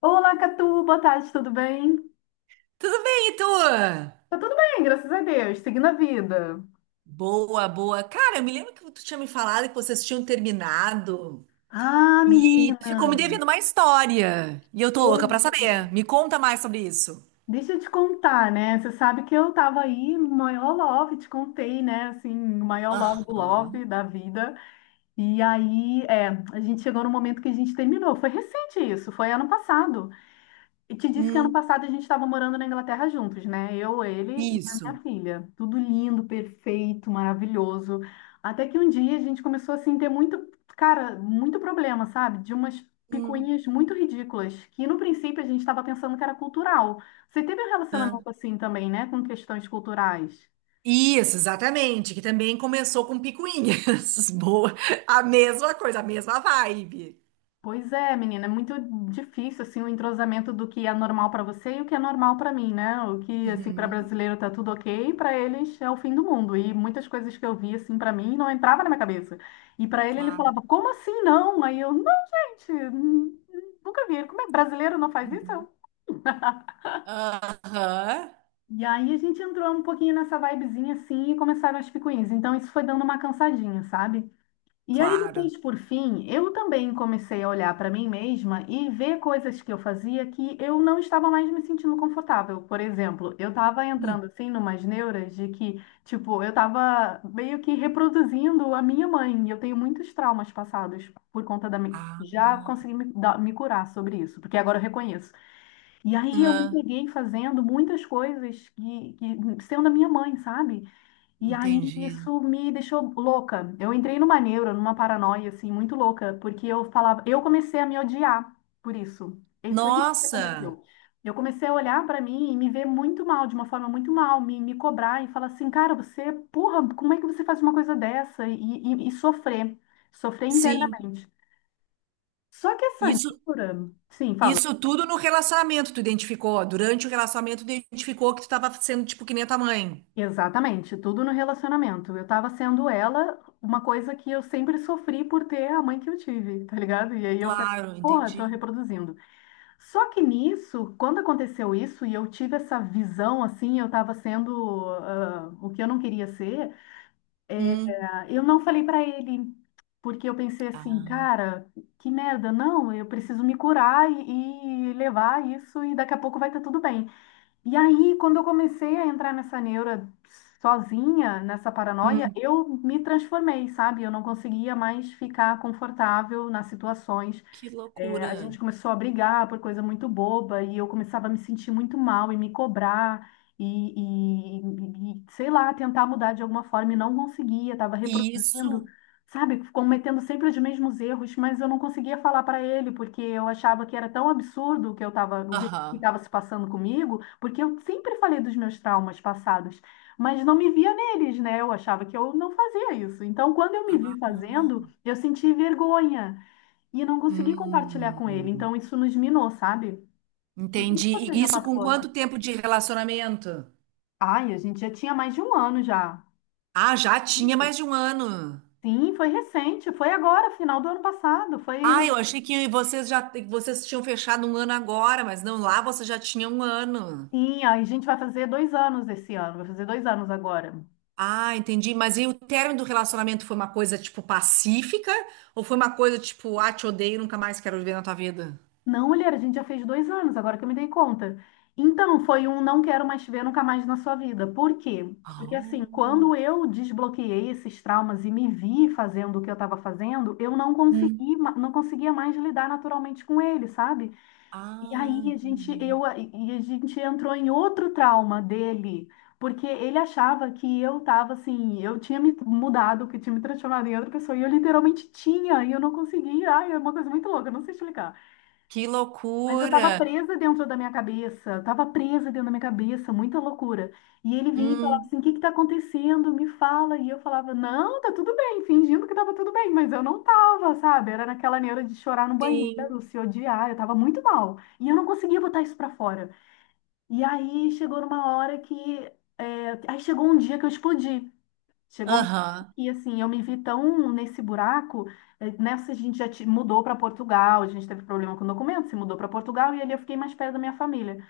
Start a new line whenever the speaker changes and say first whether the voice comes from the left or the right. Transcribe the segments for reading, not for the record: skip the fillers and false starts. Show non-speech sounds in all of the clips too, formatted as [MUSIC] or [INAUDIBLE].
left: Olá, Catu, boa tarde, tudo bem?
right: Tudo bem, e tu?
left: Tá tudo bem, graças a Deus, seguindo a vida.
right: Boa, boa. Cara, eu me lembro que tu tinha me falado que vocês tinham terminado
left: Ah,
right: e
left: menina,
right: tu ficou me devendo uma história. E eu tô louca
left: oi.
right: pra saber. Me conta mais sobre isso.
left: Deixa eu te contar, né? Você sabe que eu tava aí no maior love, te contei, né? Assim, o maior love do
right: Aham.
left: love da vida. E aí, é, a gente chegou no momento que a gente terminou. Foi recente isso, foi ano passado. E te disse que ano
right: Hum,
left: passado a gente estava morando na Inglaterra juntos, né? Eu, ele e a
right: isso.
left: minha filha. Tudo lindo, perfeito, maravilhoso. Até que um dia a gente começou assim, ter muito, cara, muito problema, sabe? De umas
right: Hum,
left: picuinhas muito ridículas, que no princípio a gente estava pensando que era cultural. Você teve um
right: ah.
left: relacionamento assim também, né? Com questões culturais.
right: Isso, exatamente. Que também começou com picuinhas. [LAUGHS] Boa. A mesma coisa, a mesma vibe.
left: Pois é, menina, é muito difícil assim o entrosamento do que é normal para você e o que é normal para mim, né? O que assim para
right: Uhum,
left: brasileiro tá tudo OK, para eles é o fim do mundo. E muitas coisas que eu vi assim para mim não entrava na minha cabeça. E para ele ele falava:
right: claro.
left: "Como assim não?" Aí eu: "Não, gente, nunca vi. Como é brasileiro não faz isso?"
right: Uhum. Aham,
left: E aí a gente entrou um pouquinho nessa vibezinha assim e começaram as picuinhas. Então isso foi dando uma cansadinha, sabe? E aí
right: claro.
left: depois, por fim, eu também comecei a olhar para mim mesma e ver coisas que eu fazia que eu não estava mais me sentindo confortável. Por exemplo, eu estava
right: Hum,
left: entrando assim numas neuras de que, tipo, eu estava meio que reproduzindo a minha mãe. E eu tenho muitos traumas passados por conta da minha...
right: ah,
left: Já consegui me, me curar sobre isso, porque agora eu reconheço. E aí eu me
right: ah,
left: peguei fazendo muitas coisas que sendo a minha mãe, sabe? E aí
right: entendi.
left: isso me deixou louca. Eu entrei numa neura, numa paranoia assim muito louca, porque eu falava, eu comecei a me odiar por isso. E foi isso que
right: Nossa,
left: aconteceu. Eu comecei a olhar pra mim e me ver muito mal, de uma forma muito mal, me cobrar e falar assim, cara, você, porra, como é que você faz uma coisa dessa? E sofrer, sofrer
right: sim.
left: internamente. Só que essa
right: Isso,
left: neura, sim, fala.
right: isso tudo no relacionamento tu identificou. Durante o relacionamento tu identificou que tu tava sendo tipo que nem a tua mãe.
left: Exatamente, tudo no relacionamento. Eu tava sendo ela, uma coisa que eu sempre sofri por ter a mãe que eu tive, tá ligado? E aí eu falei,
right: Claro,
left: porra, tô
right: entendi.
left: reproduzindo. Só que nisso, quando aconteceu isso e eu tive essa visão assim, eu tava sendo o que eu não queria ser,
right: Hum.
left: ah, eu não falei pra ele, porque eu pensei assim,
right: Ah.
left: cara, que merda, não, eu preciso me curar e levar isso e daqui a pouco vai estar tudo bem. E aí, quando eu comecei a entrar nessa neura sozinha, nessa paranoia,
right: Hum.
left: eu me transformei, sabe? Eu não conseguia mais ficar confortável nas situações.
right: Que
left: É, a
right: loucura.
left: gente começou a brigar por coisa muito boba e eu começava a me sentir muito mal e me cobrar e, e, sei lá, tentar mudar de alguma forma e não conseguia, estava reproduzindo,
right: Isso.
left: sabe, cometendo sempre os mesmos erros, mas eu não conseguia falar para ele porque eu achava que era tão absurdo o que eu estava, o que
right: Aham.
left: estava se passando comigo, porque eu sempre falei dos meus traumas passados, mas não me via neles, né? Eu achava que eu não fazia isso. Então, quando eu me vi
right: Ah.
left: fazendo, eu senti vergonha. E eu não consegui compartilhar com ele,
right: Hum.
left: então isso nos minou, sabe? Não sei se
right: Entendi.
left: você
right: E
left: já
right: isso com
left: passou
right: quanto
left: assim.
right: tempo de relacionamento?
left: Ai, a gente já tinha mais de 1 ano já.
right: Ah, já tinha mais de um ano.
left: Sim, foi recente, foi agora, final do ano passado. Foi.
right: Ah, eu achei que vocês tinham fechado um ano agora, mas não, lá você já tinha um ano.
left: Sim, aí a gente vai fazer 2 anos esse ano, vai fazer 2 anos agora.
right: Ah, entendi. Mas e o término do relacionamento foi uma coisa, tipo, pacífica? Ou foi uma coisa, tipo, ah, te odeio, nunca mais quero viver na tua vida?
left: Não, mulher, a gente já fez 2 anos, agora que eu me dei conta. Então, foi um não quero mais te ver nunca mais na sua vida. Por quê? Porque assim,
right: Oh.
left: quando eu desbloqueei esses traumas e me vi fazendo o que eu estava fazendo, eu não
right: Hum.
left: consegui, não conseguia mais lidar naturalmente com ele, sabe? E
right: Ah,
left: aí a gente, eu,
right: entendi.
left: e a gente entrou em outro trauma dele, porque ele achava que eu estava assim, eu tinha me mudado, que tinha me transformado em outra pessoa, e eu literalmente tinha, e eu não conseguia. Ai, é uma coisa muito louca, eu não sei explicar.
right: Que
left: Mas eu
right: loucura.
left: tava presa dentro da minha cabeça, eu tava presa dentro da minha cabeça, muita loucura. E ele vinha e falava
right: Hum,
left: assim: o que que tá acontecendo? Me fala. E eu falava: não, tá tudo bem, fingindo que tava tudo bem, mas eu não tava, sabe? Era naquela neura de chorar no
right: sim.
left: banheiro, se odiar, eu tava muito mal. E eu não conseguia botar isso pra fora. E aí chegou numa hora que. Aí chegou um dia que eu explodi. Chegou um
right: Aham.
left: e assim, eu me vi tão nesse buraco, nessa a gente já mudou para Portugal, a gente teve problema com o documento, se mudou para Portugal e ali eu fiquei mais perto da minha família.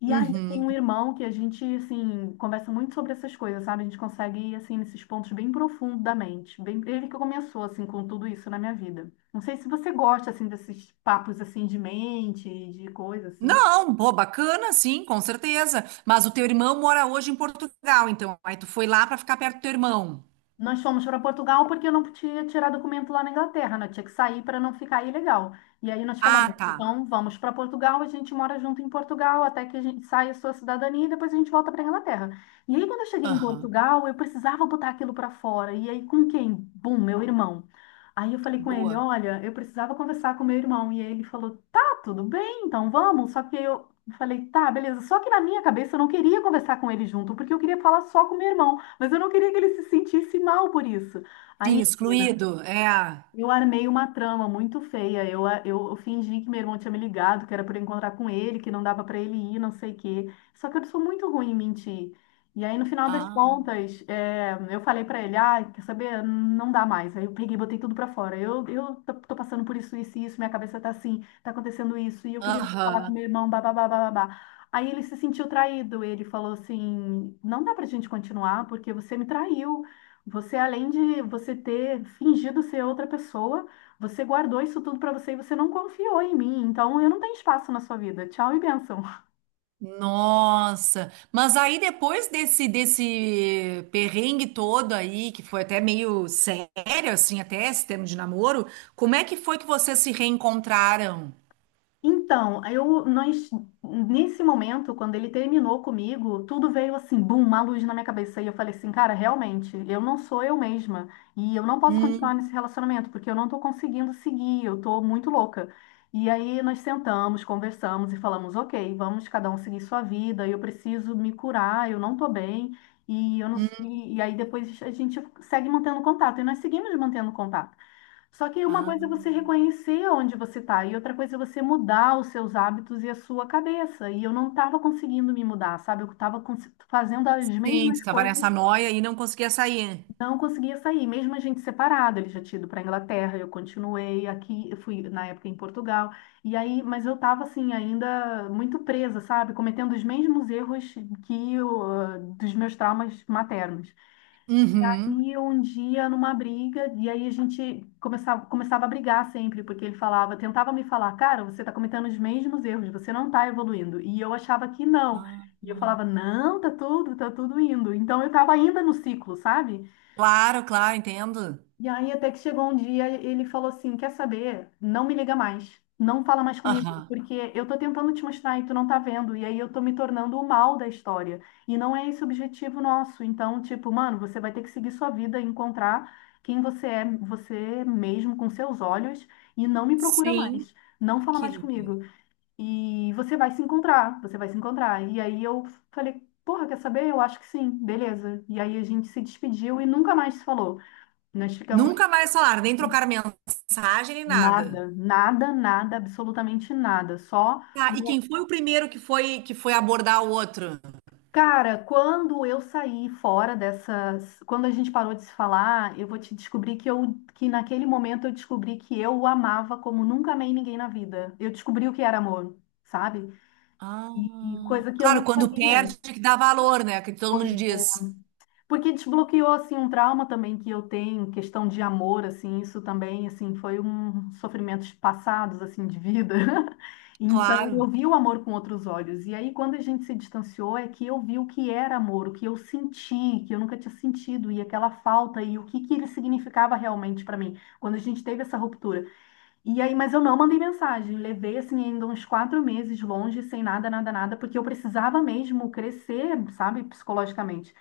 left: E aí eu tenho
right: Uhum.
left: um irmão que a gente assim conversa muito sobre essas coisas, sabe? A gente consegue ir assim nesses pontos bem profundos da mente. Bem, ele que começou assim com tudo isso na minha vida. Não sei se você gosta assim desses papos assim de mente, de coisa assim.
right: Não, pô, bacana, sim, com certeza. Mas o teu irmão mora hoje em Portugal, então. Aí tu foi lá pra ficar perto do teu irmão.
left: Nós fomos para Portugal porque eu não podia tirar documento lá na Inglaterra, né? Eu tinha que sair para não ficar ilegal. E aí nós falamos,
right: Ah, tá.
left: então vamos para Portugal, a gente mora junto em Portugal até que a gente saia a sua cidadania e depois a gente volta para Inglaterra. E aí quando eu cheguei em
right: Aham.
left: Portugal, eu precisava botar aquilo para fora. E aí com quem? Bum, meu irmão. Aí eu falei com ele,
right: Boa.
left: olha, eu precisava conversar com meu irmão. E aí ele falou, tá, tudo bem, então vamos. Só que eu falei, tá, beleza. Só que na minha cabeça eu não queria conversar com ele junto, porque eu queria falar só com meu irmão. Mas eu não queria que ele se sentisse mal por isso. Aí,
right: Sim,
left: menina,
right: excluído. É.
left: eu armei uma trama muito feia. Eu fingi que meu irmão tinha me ligado, que era para encontrar com ele, que não dava para ele ir, não sei o quê. Só que eu sou muito ruim em mentir. E aí, no final das
right: Ah.
left: contas, é, eu falei para ele: ah, quer saber? Não dá mais. Aí eu peguei e botei tudo para fora. Eu tô passando por isso, isso, e isso, minha cabeça tá assim, tá acontecendo isso, e eu queria falar com
right: Aham.
left: meu irmão, babá, babá. Babá. Aí ele se sentiu traído. Ele falou assim: não dá pra gente continuar, porque você me traiu. Você, além de você ter fingido ser outra pessoa, você guardou isso tudo para você e você não confiou em mim. Então, eu não tenho espaço na sua vida. Tchau e bênção.
right: Nossa, mas aí depois desse perrengue todo aí, que foi até meio sério, assim, até esse termo de namoro, como é que foi que vocês se reencontraram?
left: Então, nós, nesse momento, quando ele terminou comigo, tudo veio assim, bum, uma luz na minha cabeça. E eu falei assim, cara, realmente, eu não sou eu mesma. E eu não posso continuar
right: Hum,
left: nesse relacionamento, porque eu não tô conseguindo seguir, eu tô muito louca. E aí nós sentamos, conversamos e falamos, ok, vamos cada um seguir sua vida, eu preciso me curar, eu não tô bem. E, eu não,
right: hum,
left: e aí depois a gente segue mantendo contato. E nós seguimos mantendo contato. Só que uma coisa é
right: ah,
left: você reconhecer onde você está, e outra coisa é você mudar os seus hábitos e a sua cabeça. E eu não estava conseguindo me mudar, sabe? Eu estava fazendo as
right: sim,
left: mesmas
right: tu tava nessa
left: coisas
right: noia e não conseguia sair.
left: não conseguia sair, mesmo a gente separado, ele já tinha ido para Inglaterra, eu continuei aqui, eu fui na época em Portugal. E aí, mas eu estava assim ainda muito presa, sabe, cometendo os mesmos erros que eu, ah, dos meus traumas maternos. E
right: Uhum.
left: aí, um dia, numa briga, e aí a gente começava, começava a brigar sempre, porque ele falava, tentava me falar, cara, você está cometendo os mesmos erros, você não está evoluindo. E eu achava que não.
right: Ah,
left: E eu
right: ah.
left: falava, não, tá tudo indo. Então eu estava ainda no ciclo, sabe?
right: Claro, claro, entendo.
left: E aí até que chegou um dia, ele falou assim: Quer saber? Não me liga mais. Não fala mais comigo,
right: Aham.
left: porque eu tô tentando te mostrar e tu não tá vendo. E aí eu tô me tornando o mal da história. E não é esse o objetivo nosso. Então, tipo, mano, você vai ter que seguir sua vida, e encontrar quem você é, você mesmo, com seus olhos, e não me procura
right: Sim,
left: mais. Não fala
right: que
left: mais
right: loucura.
left: comigo. E você vai se encontrar, você vai se encontrar. E aí eu falei, porra, quer saber? Eu acho que sim, beleza. E aí a gente se despediu e nunca mais se falou. Nós ficamos
right: Nunca mais falaram, nem trocaram mensagem, nem nada.
left: Nada, nada, nada, absolutamente nada. Só,
right: Tá, e
left: no-
right: quem foi o primeiro que foi abordar o outro?
left: cara, quando eu saí fora dessas, quando a gente parou de se falar, eu vou te descobrir que que naquele momento eu descobri que eu o amava como nunca amei ninguém na vida. Eu descobri o que era amor, sabe? E
right: Ah,
left: coisa que eu não
right: claro, quando
left: sabia.
right: perde tem que dá valor, né? Que todo mundo
left: Pois
right: diz.
left: Porque desbloqueou assim um trauma também que eu tenho, questão de amor, assim, isso também assim foi um sofrimentos passados assim de vida. [LAUGHS] Então eu
right: Claro.
left: vi o amor com outros olhos. E aí quando a gente se distanciou é que eu vi o que era amor, o que eu senti, que eu nunca tinha sentido e aquela falta e o que que ele significava realmente para mim. Quando a gente teve essa ruptura, e aí, mas eu não mandei mensagem. Levei assim ainda uns 4 meses longe, sem nada, nada, nada, porque eu precisava mesmo crescer, sabe, psicologicamente.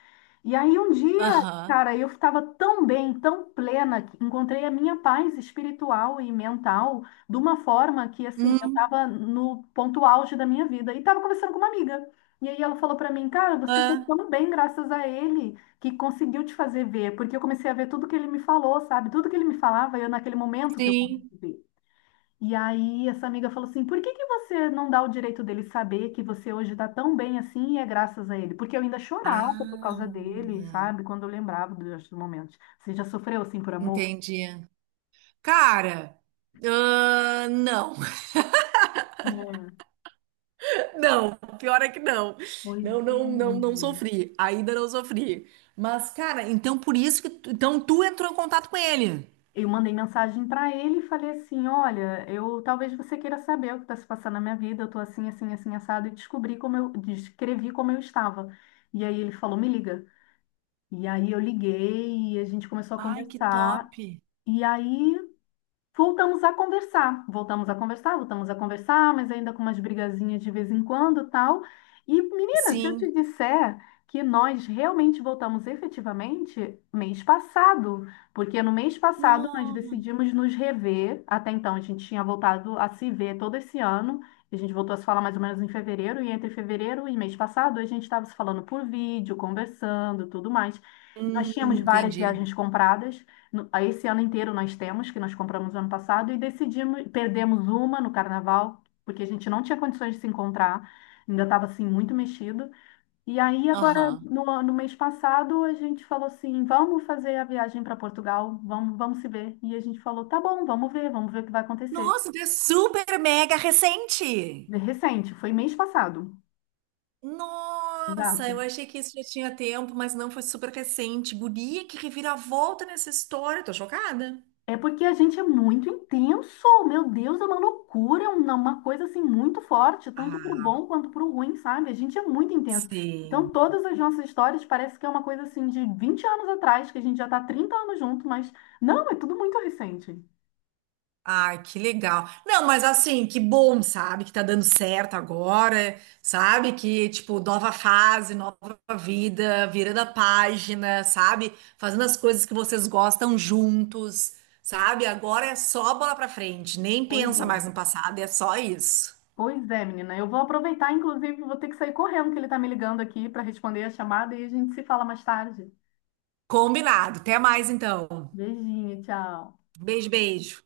left: E aí um dia,
right: Aham.
left: cara, eu estava tão bem, tão plena, que encontrei a minha paz espiritual e mental de uma forma que assim, eu
right: Hum,
left: estava no ponto auge da minha vida e estava conversando com uma amiga. E aí ela falou para mim, cara, você está
right: ah,
left: tão bem graças a ele que conseguiu te fazer ver, porque eu comecei a ver tudo que ele me falou, sabe? Tudo que ele me falava, eu naquele momento que eu
right: sim.
left: consegui ver. E aí essa amiga falou assim: por que que você não dá o direito dele saber que você hoje está tão bem assim e é graças a ele? Porque eu ainda chorava por
right: Ah,
left: causa dele, sabe? Quando eu lembrava dos momentos. Você já sofreu assim por amor?
right: entendi. Cara, ah, não. [LAUGHS]
left: É,
right: Não, pior é que não.
left: pois
right: Não,
left: é,
right: não, não, não
left: menina.
right: sofri. Ainda não sofri. Mas, cara, então por isso então tu entrou em contato com ele.
left: Eu mandei mensagem para ele e falei assim: Olha, eu talvez você queira saber o que está se passando na minha vida. Eu tô assim, assim, assim, assado e descobri como eu descrevi como eu estava. E aí ele falou: Me liga. E aí eu liguei e a gente começou a
right: Ai, que
left: conversar.
right: top.
left: E aí Voltamos a conversar, voltamos a conversar, voltamos a conversar, mas ainda com umas brigazinhas de vez em quando, tal. E, menina, se eu
right: Sim.
left: te disser que nós realmente voltamos efetivamente mês passado, porque no mês passado nós
right: Nossa.
left: decidimos nos rever, até então a gente tinha voltado a se ver todo esse ano, e a gente voltou a se falar mais ou menos em fevereiro, e entre fevereiro e mês passado a gente estava se falando por vídeo, conversando, tudo mais. Nós tínhamos várias
right: Entendi.
left: viagens compradas. No- a Esse ano inteiro nós temos, que nós compramos ano passado, e decidimos, perdemos uma no carnaval, porque a gente não tinha condições de se encontrar, ainda estava assim muito mexido. E aí, agora,
right: Aham.
left: no mês passado, a gente falou assim: vamos fazer a viagem para Portugal, vamos, vamos se ver. E a gente falou: tá bom, vamos ver o que vai acontecer.
right: Nossa, tu é super mega recente!
left: Recente, foi mês passado.
right: Nossa,
left: Exato.
right: eu achei que isso já tinha tempo, mas não foi super recente. Guria, que reviravolta nessa história, tô chocada.
left: É porque a gente é muito intenso, meu Deus, é uma loucura, é uma coisa assim muito forte, tanto pro
right: Ah,
left: bom quanto pro ruim, sabe? A gente é muito intenso.
right: sim.
left: Então, todas as nossas histórias parece que é uma coisa assim de 20 anos atrás, que a gente já tá 30 anos junto, mas não, é tudo muito recente.
right: Ai, que legal. Não, mas assim, que bom, sabe? Que tá dando certo agora, sabe? Que, tipo, nova fase, nova vida, virando a página, sabe? Fazendo as coisas que vocês gostam juntos, sabe? Agora é só bola pra frente, nem
left: Pois
right: pensa mais
left: é.
right: no passado, é só isso.
left: Pois é, menina, eu vou aproveitar, inclusive, vou ter que sair correndo, que ele tá me ligando aqui para responder a chamada e a gente se fala mais tarde.
right: Combinado. Até mais, então.
left: Beijinho, tchau.
right: Beijo, beijo.